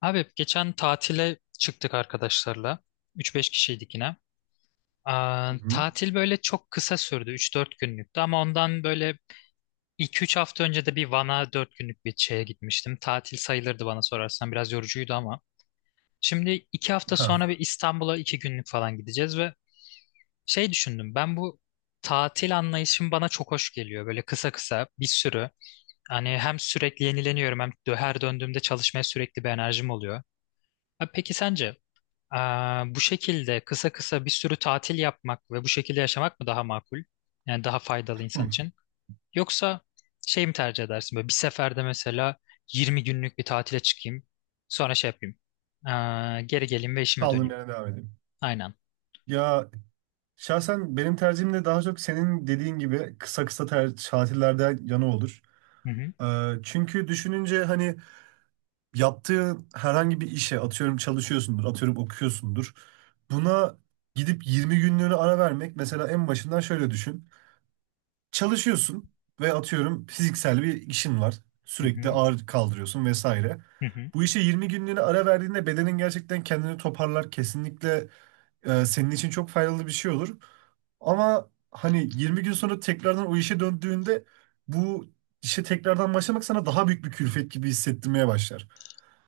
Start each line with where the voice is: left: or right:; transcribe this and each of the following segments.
left: Abi geçen tatile çıktık arkadaşlarla. Üç beş kişiydik yine.
right: Hı hı.
left: Tatil böyle çok kısa sürdü. Üç dört günlüktü ama ondan böyle iki üç hafta önce de bir Van'a 4 günlük bir şeye gitmiştim. Tatil sayılırdı bana sorarsan. Biraz yorucuydu ama. Şimdi 2 hafta sonra
right: Ha.
left: bir İstanbul'a 2 günlük falan gideceğiz ve şey düşündüm. Ben bu tatil anlayışım bana çok hoş geliyor. Böyle kısa kısa bir sürü. Hani hem sürekli yenileniyorum hem her döndüğümde çalışmaya sürekli bir enerjim oluyor. Abi peki sence? Bu şekilde kısa kısa bir sürü tatil yapmak ve bu şekilde yaşamak mı daha makul? Yani daha faydalı
right: Hı.
left: insan için. Yoksa şey mi tercih edersin? Böyle bir seferde mesela 20 günlük bir tatile çıkayım. Sonra şey yapayım. Geri geleyim ve işime
right: Kaldığım
left: döneyim.
right: yerden devam edeyim.
left: Aynen.
right: Ya şahsen benim tercihim de daha çok senin dediğin gibi kısa kısa tatillerde yana olur.
left: Hı hı,
right: Çünkü düşününce hani yaptığın herhangi bir işe atıyorum çalışıyorsundur, atıyorum okuyorsundur. Buna gidip 20 günlüğüne ara vermek mesela en başından şöyle düşün. Çalışıyorsun ve atıyorum fiziksel bir işin var.
left: hı
right: Sürekli
left: hı,
right: ağır kaldırıyorsun vesaire.
left: hı hı,
right: Bu işe 20 günlüğüne ara verdiğinde bedenin gerçekten kendini toparlar. Kesinlikle senin için çok faydalı bir şey olur. Ama hani 20 gün sonra tekrardan o işe döndüğünde bu işe tekrardan başlamak sana daha büyük bir külfet gibi hissettirmeye başlar.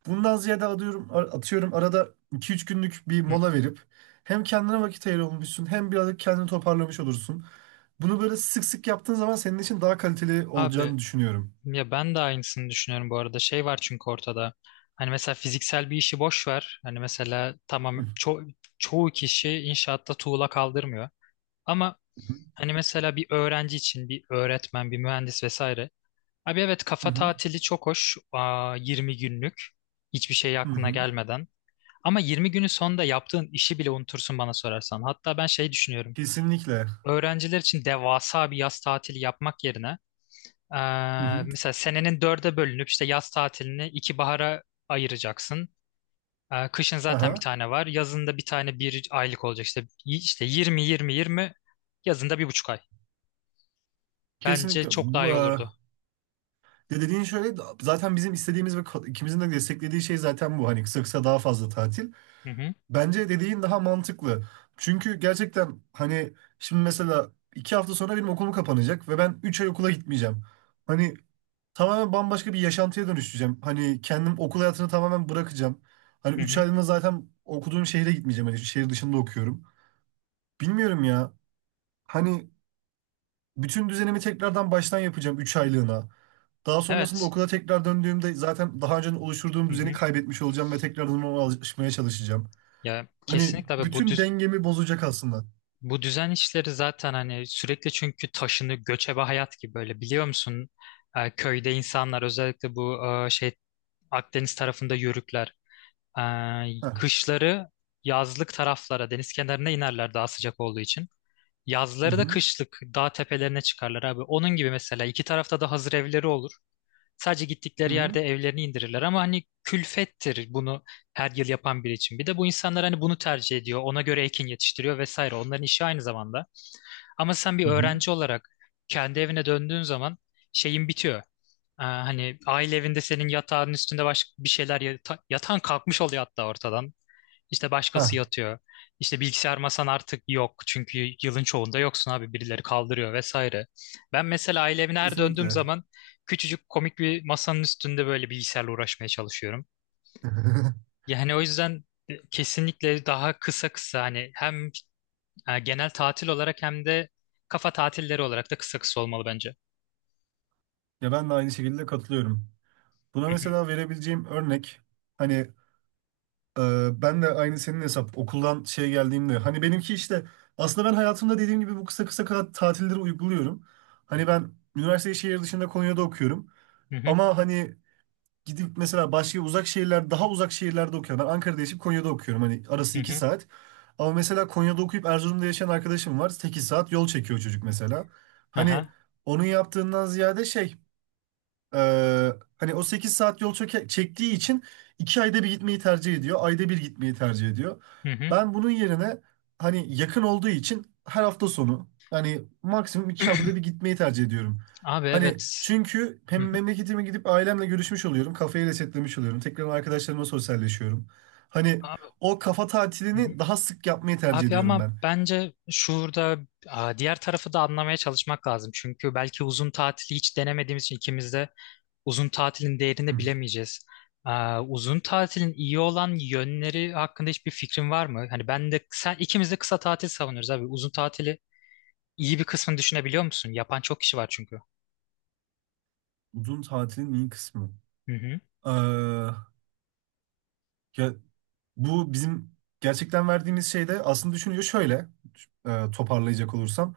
right: Bundan ziyade atıyorum arada 2-3 günlük bir
left: hı hı.
right: mola verip hem kendine vakit ayırmışsın hem birazcık kendini toparlamış olursun. Bunu böyle sık sık yaptığın zaman senin için daha kaliteli
left: Abi
right: olacağını düşünüyorum.
left: ya ben de aynısını düşünüyorum bu arada. Şey var çünkü ortada. Hani mesela fiziksel bir işi boş ver. Hani mesela
right: Hı
left: tamam çoğu kişi inşaatta tuğla kaldırmıyor. Ama
right: hı,
left: hani mesela bir öğrenci için bir öğretmen, bir mühendis vesaire. Abi evet,
right: hı
left: kafa
right: hı,
left: tatili çok hoş. 20 günlük. Hiçbir şey
right: hı
left: aklına
right: hı.
left: gelmeden. Ama 20 günün sonunda yaptığın işi bile unutursun bana sorarsan. Hatta ben şey düşünüyorum.
right: Kesinlikle.
left: Öğrenciler için devasa bir yaz tatili yapmak yerine
right: Hı hı.
left: mesela senenin dörde bölünüp işte yaz tatilini iki bahara ayıracaksın. Kışın zaten bir
right: Aha.
left: tane var. Yazın da bir tane bir aylık olacak. İşte 20-20-20 yazında bir buçuk ay. Bence
right: Kesinlikle.
left: çok daha
right: Bu,
left: iyi
right: e,
left: olurdu.
right: De dediğin şöyle zaten bizim istediğimiz ve ikimizin de desteklediği şey zaten bu. Hani kısa kısa daha fazla tatil.
left: Hı hı,
right: Bence dediğin daha mantıklı. Çünkü gerçekten hani şimdi mesela 2 hafta sonra benim okulum kapanacak ve ben 3 ay okula gitmeyeceğim. Hani tamamen bambaşka bir yaşantıya dönüşeceğim. Hani kendim okul hayatını tamamen bırakacağım. Hani
left: hı
right: üç
left: hı.
right: aylığına zaten okuduğum şehre gitmeyeceğim. Hani şehir dışında okuyorum. Bilmiyorum ya. Hani bütün düzenimi tekrardan baştan yapacağım 3 aylığına. Daha sonrasında
left: Evet.
right: okula tekrar döndüğümde zaten daha önce oluşturduğum
left: Hı
right: düzeni
left: hı.
right: kaybetmiş olacağım ve tekrardan ona alışmaya çalışacağım.
left: Ya
right: Hani
left: kesinlikle abi, bu
right: bütün dengemi bozacak aslında.
left: bu düzen işleri zaten hani sürekli çünkü taşını göçebe hayat gibi böyle, biliyor musun? Köyde insanlar özellikle bu şey Akdeniz tarafında yörükler, e,
right: Heh.
left: kışları yazlık taraflara deniz kenarına inerler daha sıcak olduğu için.
right: Hı
left: Yazları da
right: hı.
left: kışlık dağ tepelerine çıkarlar abi. Onun gibi mesela iki tarafta da hazır evleri olur. Sadece
right: Hı
left: gittikleri
right: hı.
left: yerde evlerini indirirler ama hani külfettir bunu her yıl yapan biri için. Bir de bu insanlar hani bunu tercih ediyor. Ona göre ekin yetiştiriyor vesaire. Onların işi aynı zamanda. Ama sen bir
right: Hı hı.
left: öğrenci olarak kendi evine döndüğün zaman şeyin bitiyor. Hani aile evinde senin yatağın üstünde başka bir şeyler yatan kalkmış oluyor hatta ortadan. İşte
right: Heh.
left: başkası yatıyor. İşte bilgisayar masan artık yok. Çünkü yılın çoğunda yoksun abi. Birileri kaldırıyor vesaire. Ben mesela aile evine her döndüğüm
right: Kesinlikle.
left: zaman küçücük komik bir masanın üstünde böyle bilgisayarla uğraşmaya çalışıyorum. Yani o yüzden kesinlikle daha kısa kısa hani hem genel tatil olarak hem de kafa tatilleri olarak da kısa kısa olmalı bence.
right: Ya ben de aynı şekilde katılıyorum. Buna
left: Hı hı,
right: mesela verebileceğim örnek hani ben de aynı senin hesap okuldan şey geldiğimde hani benimki işte aslında ben hayatımda dediğim gibi bu kısa kısa tatilleri uyguluyorum. Hani ben üniversiteyi şehir dışında Konya'da okuyorum
left: hı hı,
right: ama hani gidip mesela başka uzak şehirler daha uzak şehirlerde okuyorum. Ben Ankara'da yaşayıp Konya'da okuyorum hani
left: hı
right: arası 2
left: hı.
right: saat. Ama mesela Konya'da okuyup Erzurum'da yaşayan arkadaşım var. 8 saat yol çekiyor çocuk mesela. Hani
left: Aha.
right: onun yaptığından ziyade ee, hani o 8 saat yol çektiği için 2 ayda bir gitmeyi tercih ediyor. Ayda bir gitmeyi tercih ediyor.
left: Hı hı.
right: Ben bunun yerine hani yakın olduğu için her hafta sonu yani maksimum 2 haftada bir gitmeyi tercih ediyorum.
left: Abi
right: Hani
left: evet.
right: çünkü
left: Hı
right: hem
left: hı.
right: memleketime gidip ailemle görüşmüş oluyorum. Kafayı resetlemiş oluyorum. Tekrar arkadaşlarımla sosyalleşiyorum. Hani
left: Abi.
right: o kafa
left: Hı hı.
right: tatilini daha sık yapmayı tercih
left: Abi
right: ediyorum
left: ama
right: ben.
left: bence şurada, diğer tarafı da anlamaya çalışmak lazım. Çünkü belki uzun tatili hiç denemediğimiz için ikimiz de uzun tatilin
right: Hı.
left: değerini bilemeyeceğiz. Uzun tatilin iyi olan yönleri hakkında hiçbir fikrin var mı? Hani ben de sen, ikimiz de kısa tatil savunuyoruz abi. Uzun tatili iyi bir kısmını düşünebiliyor musun? Yapan çok kişi var çünkü.
right: Uzun tatilin iyi kısmı.
left: Hı hı,
right: Ee, ya Bu bizim gerçekten verdiğimiz şeyde aslında düşünüyor şöyle, toparlayacak olursam.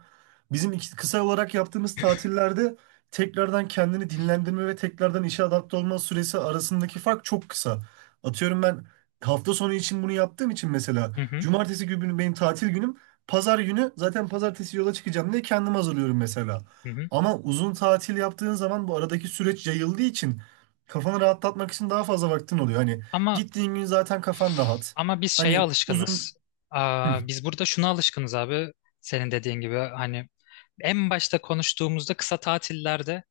right: Bizim kısa olarak yaptığımız tatillerde tekrardan kendini dinlendirme ve tekrardan işe adapte olma süresi arasındaki fark çok kısa. Atıyorum ben hafta sonu için bunu yaptığım için mesela
left: hı hı,
right: cumartesi günü benim tatil günüm. Pazar günü zaten pazartesi yola çıkacağım diye kendimi hazırlıyorum mesela.
left: hı hı.
right: Ama uzun tatil yaptığın zaman bu aradaki süreç yayıldığı için kafanı rahatlatmak için daha fazla vaktin oluyor. Hani
left: Ama
right: gittiğin gün zaten kafan rahat.
left: Ama biz şeye
right: Hani uzun...
left: alışkınız.
right: Hı,
left: Biz burada şuna alışkınız abi. Senin dediğin gibi hani en başta konuştuğumuzda kısa tatillerde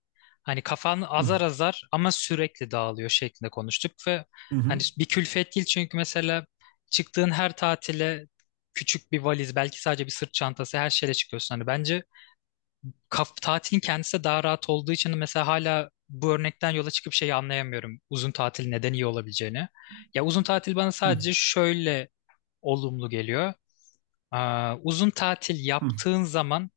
left: hani kafan
right: hı,
left: azar azar ama sürekli dağılıyor şeklinde konuştuk ve
right: hı,
left: hani
right: hı,
left: bir külfet değil çünkü mesela çıktığın her tatile küçük bir valiz belki sadece bir sırt çantası her şeyle çıkıyorsun. Hani bence kaf tatilin kendisi de daha rahat olduğu için mesela hala bu örnekten yola çıkıp şeyi anlayamıyorum. Uzun tatil neden iyi olabileceğini. Ya uzun tatil bana
right: hı,
left: sadece şöyle olumlu geliyor. Uzun tatil
right: hı,
left: yaptığın zaman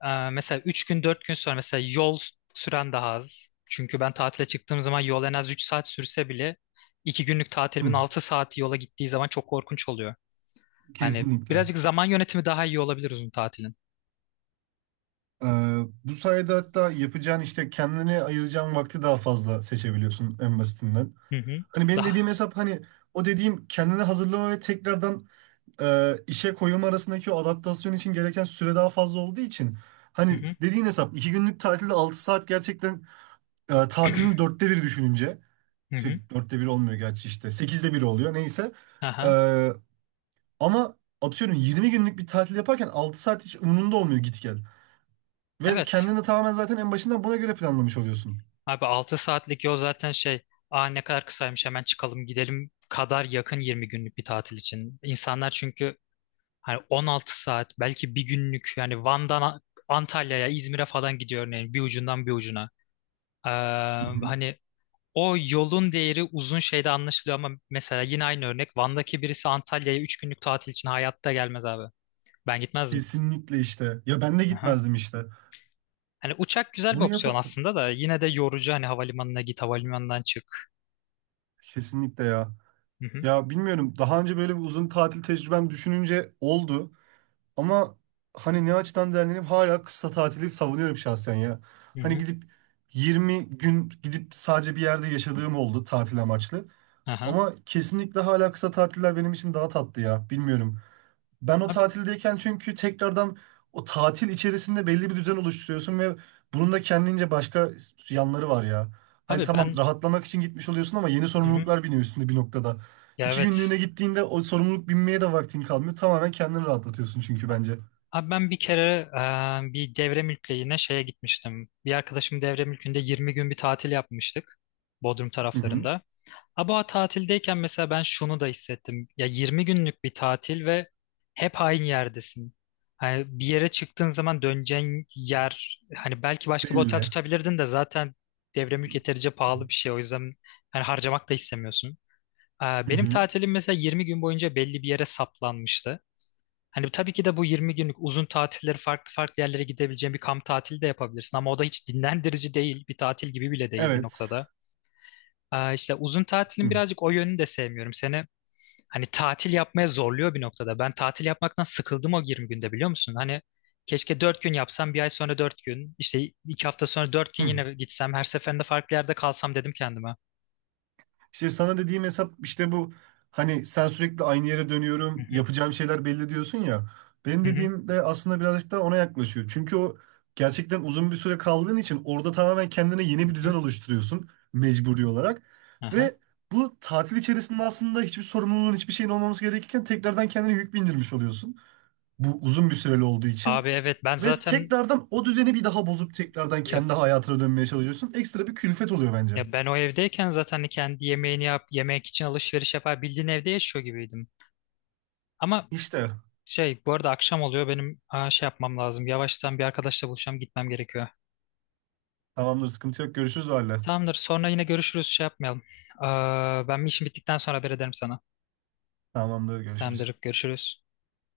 left: mesela 3 gün 4 gün sonra mesela yol süren daha az. Çünkü ben tatile çıktığım zaman yol en az 3 saat sürse bile 2 günlük
right: hı.
left: tatilimin 6 saati yola gittiği zaman çok korkunç oluyor. Hani
right: Kesinlikle.
left: birazcık zaman yönetimi daha iyi olabilir uzun tatilin.
right: Ee, bu sayede hatta yapacağın işte kendine ayıracağın vakti daha fazla seçebiliyorsun en basitinden.
left: Hı hı.
right: Hani benim
left: Daha.
right: dediğim hesap hani o dediğim kendini hazırlama ve tekrardan işe koyum arasındaki o adaptasyon için gereken süre daha fazla olduğu için
left: Hı
right: hani
left: hı.
right: dediğin hesap iki günlük tatilde 6 saat gerçekten tatilin dörtte biri düşününce.
left: Hı hı.
right: Şey, dörtte bir olmuyor gerçi işte. Sekizde bir oluyor neyse.
left: Aha.
right: Ee, ama atıyorum 20 günlük bir tatil yaparken 6 saat hiç umurunda olmuyor git gel. Ve
left: Evet.
right: kendini de tamamen zaten en başından buna göre planlamış oluyorsun.
left: Abi 6 saatlik yol zaten şey. Ne kadar kısaymış, hemen çıkalım gidelim kadar yakın 20 günlük bir tatil için. İnsanlar çünkü hani 16 saat belki bir günlük, yani Van'dan Antalya'ya, İzmir'e falan gidiyor örneğin bir ucundan bir ucuna. Ee,
right: Hı hı.
left: Hani o yolun değeri uzun şeyde anlaşılıyor ama mesela yine aynı örnek Van'daki birisi Antalya'ya 3 günlük tatil için hayatta gelmez abi. Ben gitmezdim.
right: Kesinlikle işte. Ya ben de
left: Aha.
right: gitmezdim işte.
left: Hani uçak güzel bir
right: Bunu yap
left: opsiyon aslında da yine de yorucu, hani havalimanına git, havalimanından çık.
right: kesinlikle ya.
left: Hı hı.
right: Ya bilmiyorum daha önce böyle bir uzun tatil tecrübem düşününce oldu. Ama hani ne açıdan değerlendireyim hala kısa tatili savunuyorum şahsen ya.
left: Hı
right: Hani
left: hı.
right: gidip 20 gün gidip sadece bir yerde yaşadığım oldu tatil amaçlı.
left: Aha.
right: Ama kesinlikle hala kısa tatiller benim için daha tatlı ya. Bilmiyorum. Ben o
left: Ab-
right: tatildeyken çünkü tekrardan o tatil içerisinde belli bir düzen oluşturuyorsun ve bunun da kendince başka yanları var ya. Hani
left: Abi
right: tamam,
left: ben,
right: rahatlamak için gitmiş oluyorsun ama yeni
left: hı hı.
right: sorumluluklar biniyor üstünde bir noktada.
left: Ya
right: İki
left: evet.
right: günlüğüne gittiğinde o sorumluluk binmeye de vaktin kalmıyor. Tamamen kendini rahatlatıyorsun çünkü bence.
left: Abi ben bir kere bir devre mülkle yine şeye gitmiştim. Bir arkadaşım devre mülkünde 20 gün bir tatil yapmıştık. Bodrum
right: Hı hı.
left: taraflarında. Ama o tatildeyken mesela ben şunu da hissettim. Ya 20 günlük bir tatil ve hep aynı yerdesin. Hani bir yere çıktığın zaman döneceğin yer, hani belki başka bir otel
right: Belli.
left: tutabilirdin de zaten devre mülk yeterince pahalı bir şey. O yüzden hani harcamak da istemiyorsun.
right: Hı
left: Benim
right: hı.
left: tatilim mesela 20 gün boyunca belli bir yere saplanmıştı. Hani tabii ki de bu 20 günlük uzun tatilleri farklı farklı yerlere gidebileceğin bir kamp tatili de yapabilirsin ama o da hiç dinlendirici değil. Bir tatil gibi bile değil bir
right: Evet.
left: noktada. İşte uzun tatilin
right: Hı,
left: birazcık o yönünü de sevmiyorum. Seni hani tatil yapmaya zorluyor bir noktada. Ben tatil yapmaktan sıkıldım o 20 günde, biliyor musun? Hani keşke 4 gün yapsam, bir ay sonra 4 gün, işte 2 hafta sonra 4 gün
right: hı.
left: yine gitsem, her seferinde farklı yerde kalsam dedim kendime.
right: İşte sana dediğim hesap işte bu, hani sen sürekli aynı yere
left: Hı
right: dönüyorum
left: hı,
right: yapacağım şeyler belli diyorsun ya. Benim
left: hı hı,
right: dediğim de aslında birazcık da ona yaklaşıyor. Çünkü o gerçekten uzun bir süre kaldığın için orada tamamen kendine yeni
left: hı
right: bir
left: hı.
right: düzen oluşturuyorsun mecburi olarak.
left: Aha.
right: Ve bu tatil içerisinde aslında hiçbir sorumluluğun hiçbir şeyin olmaması gerekirken tekrardan kendine yük bindirmiş oluyorsun. Bu uzun bir süreli olduğu için.
left: Abi evet ben
right: Ve
left: zaten
right: tekrardan o düzeni bir daha bozup tekrardan
left: ya.
right: kendi hayatına dönmeye çalışıyorsun. Ekstra bir külfet oluyor bence.
left: Ya ben o evdeyken zaten hani kendi yemeğini yap, yemek için alışveriş yapar, bildiğin evde yaşıyor gibiydim. Ama
right: İşte.
left: şey bu arada akşam oluyor, benim şey yapmam lazım. Yavaştan bir arkadaşla buluşacağım, gitmem gerekiyor.
right: Tamamdır, sıkıntı yok. Görüşürüz o halde.
left: Tamamdır, sonra yine görüşürüz, şey yapmayalım. Ben işim bittikten sonra haber ederim sana.
right: Tamamdır, görüşürüz.
left: Tamamdır, görüşürüz.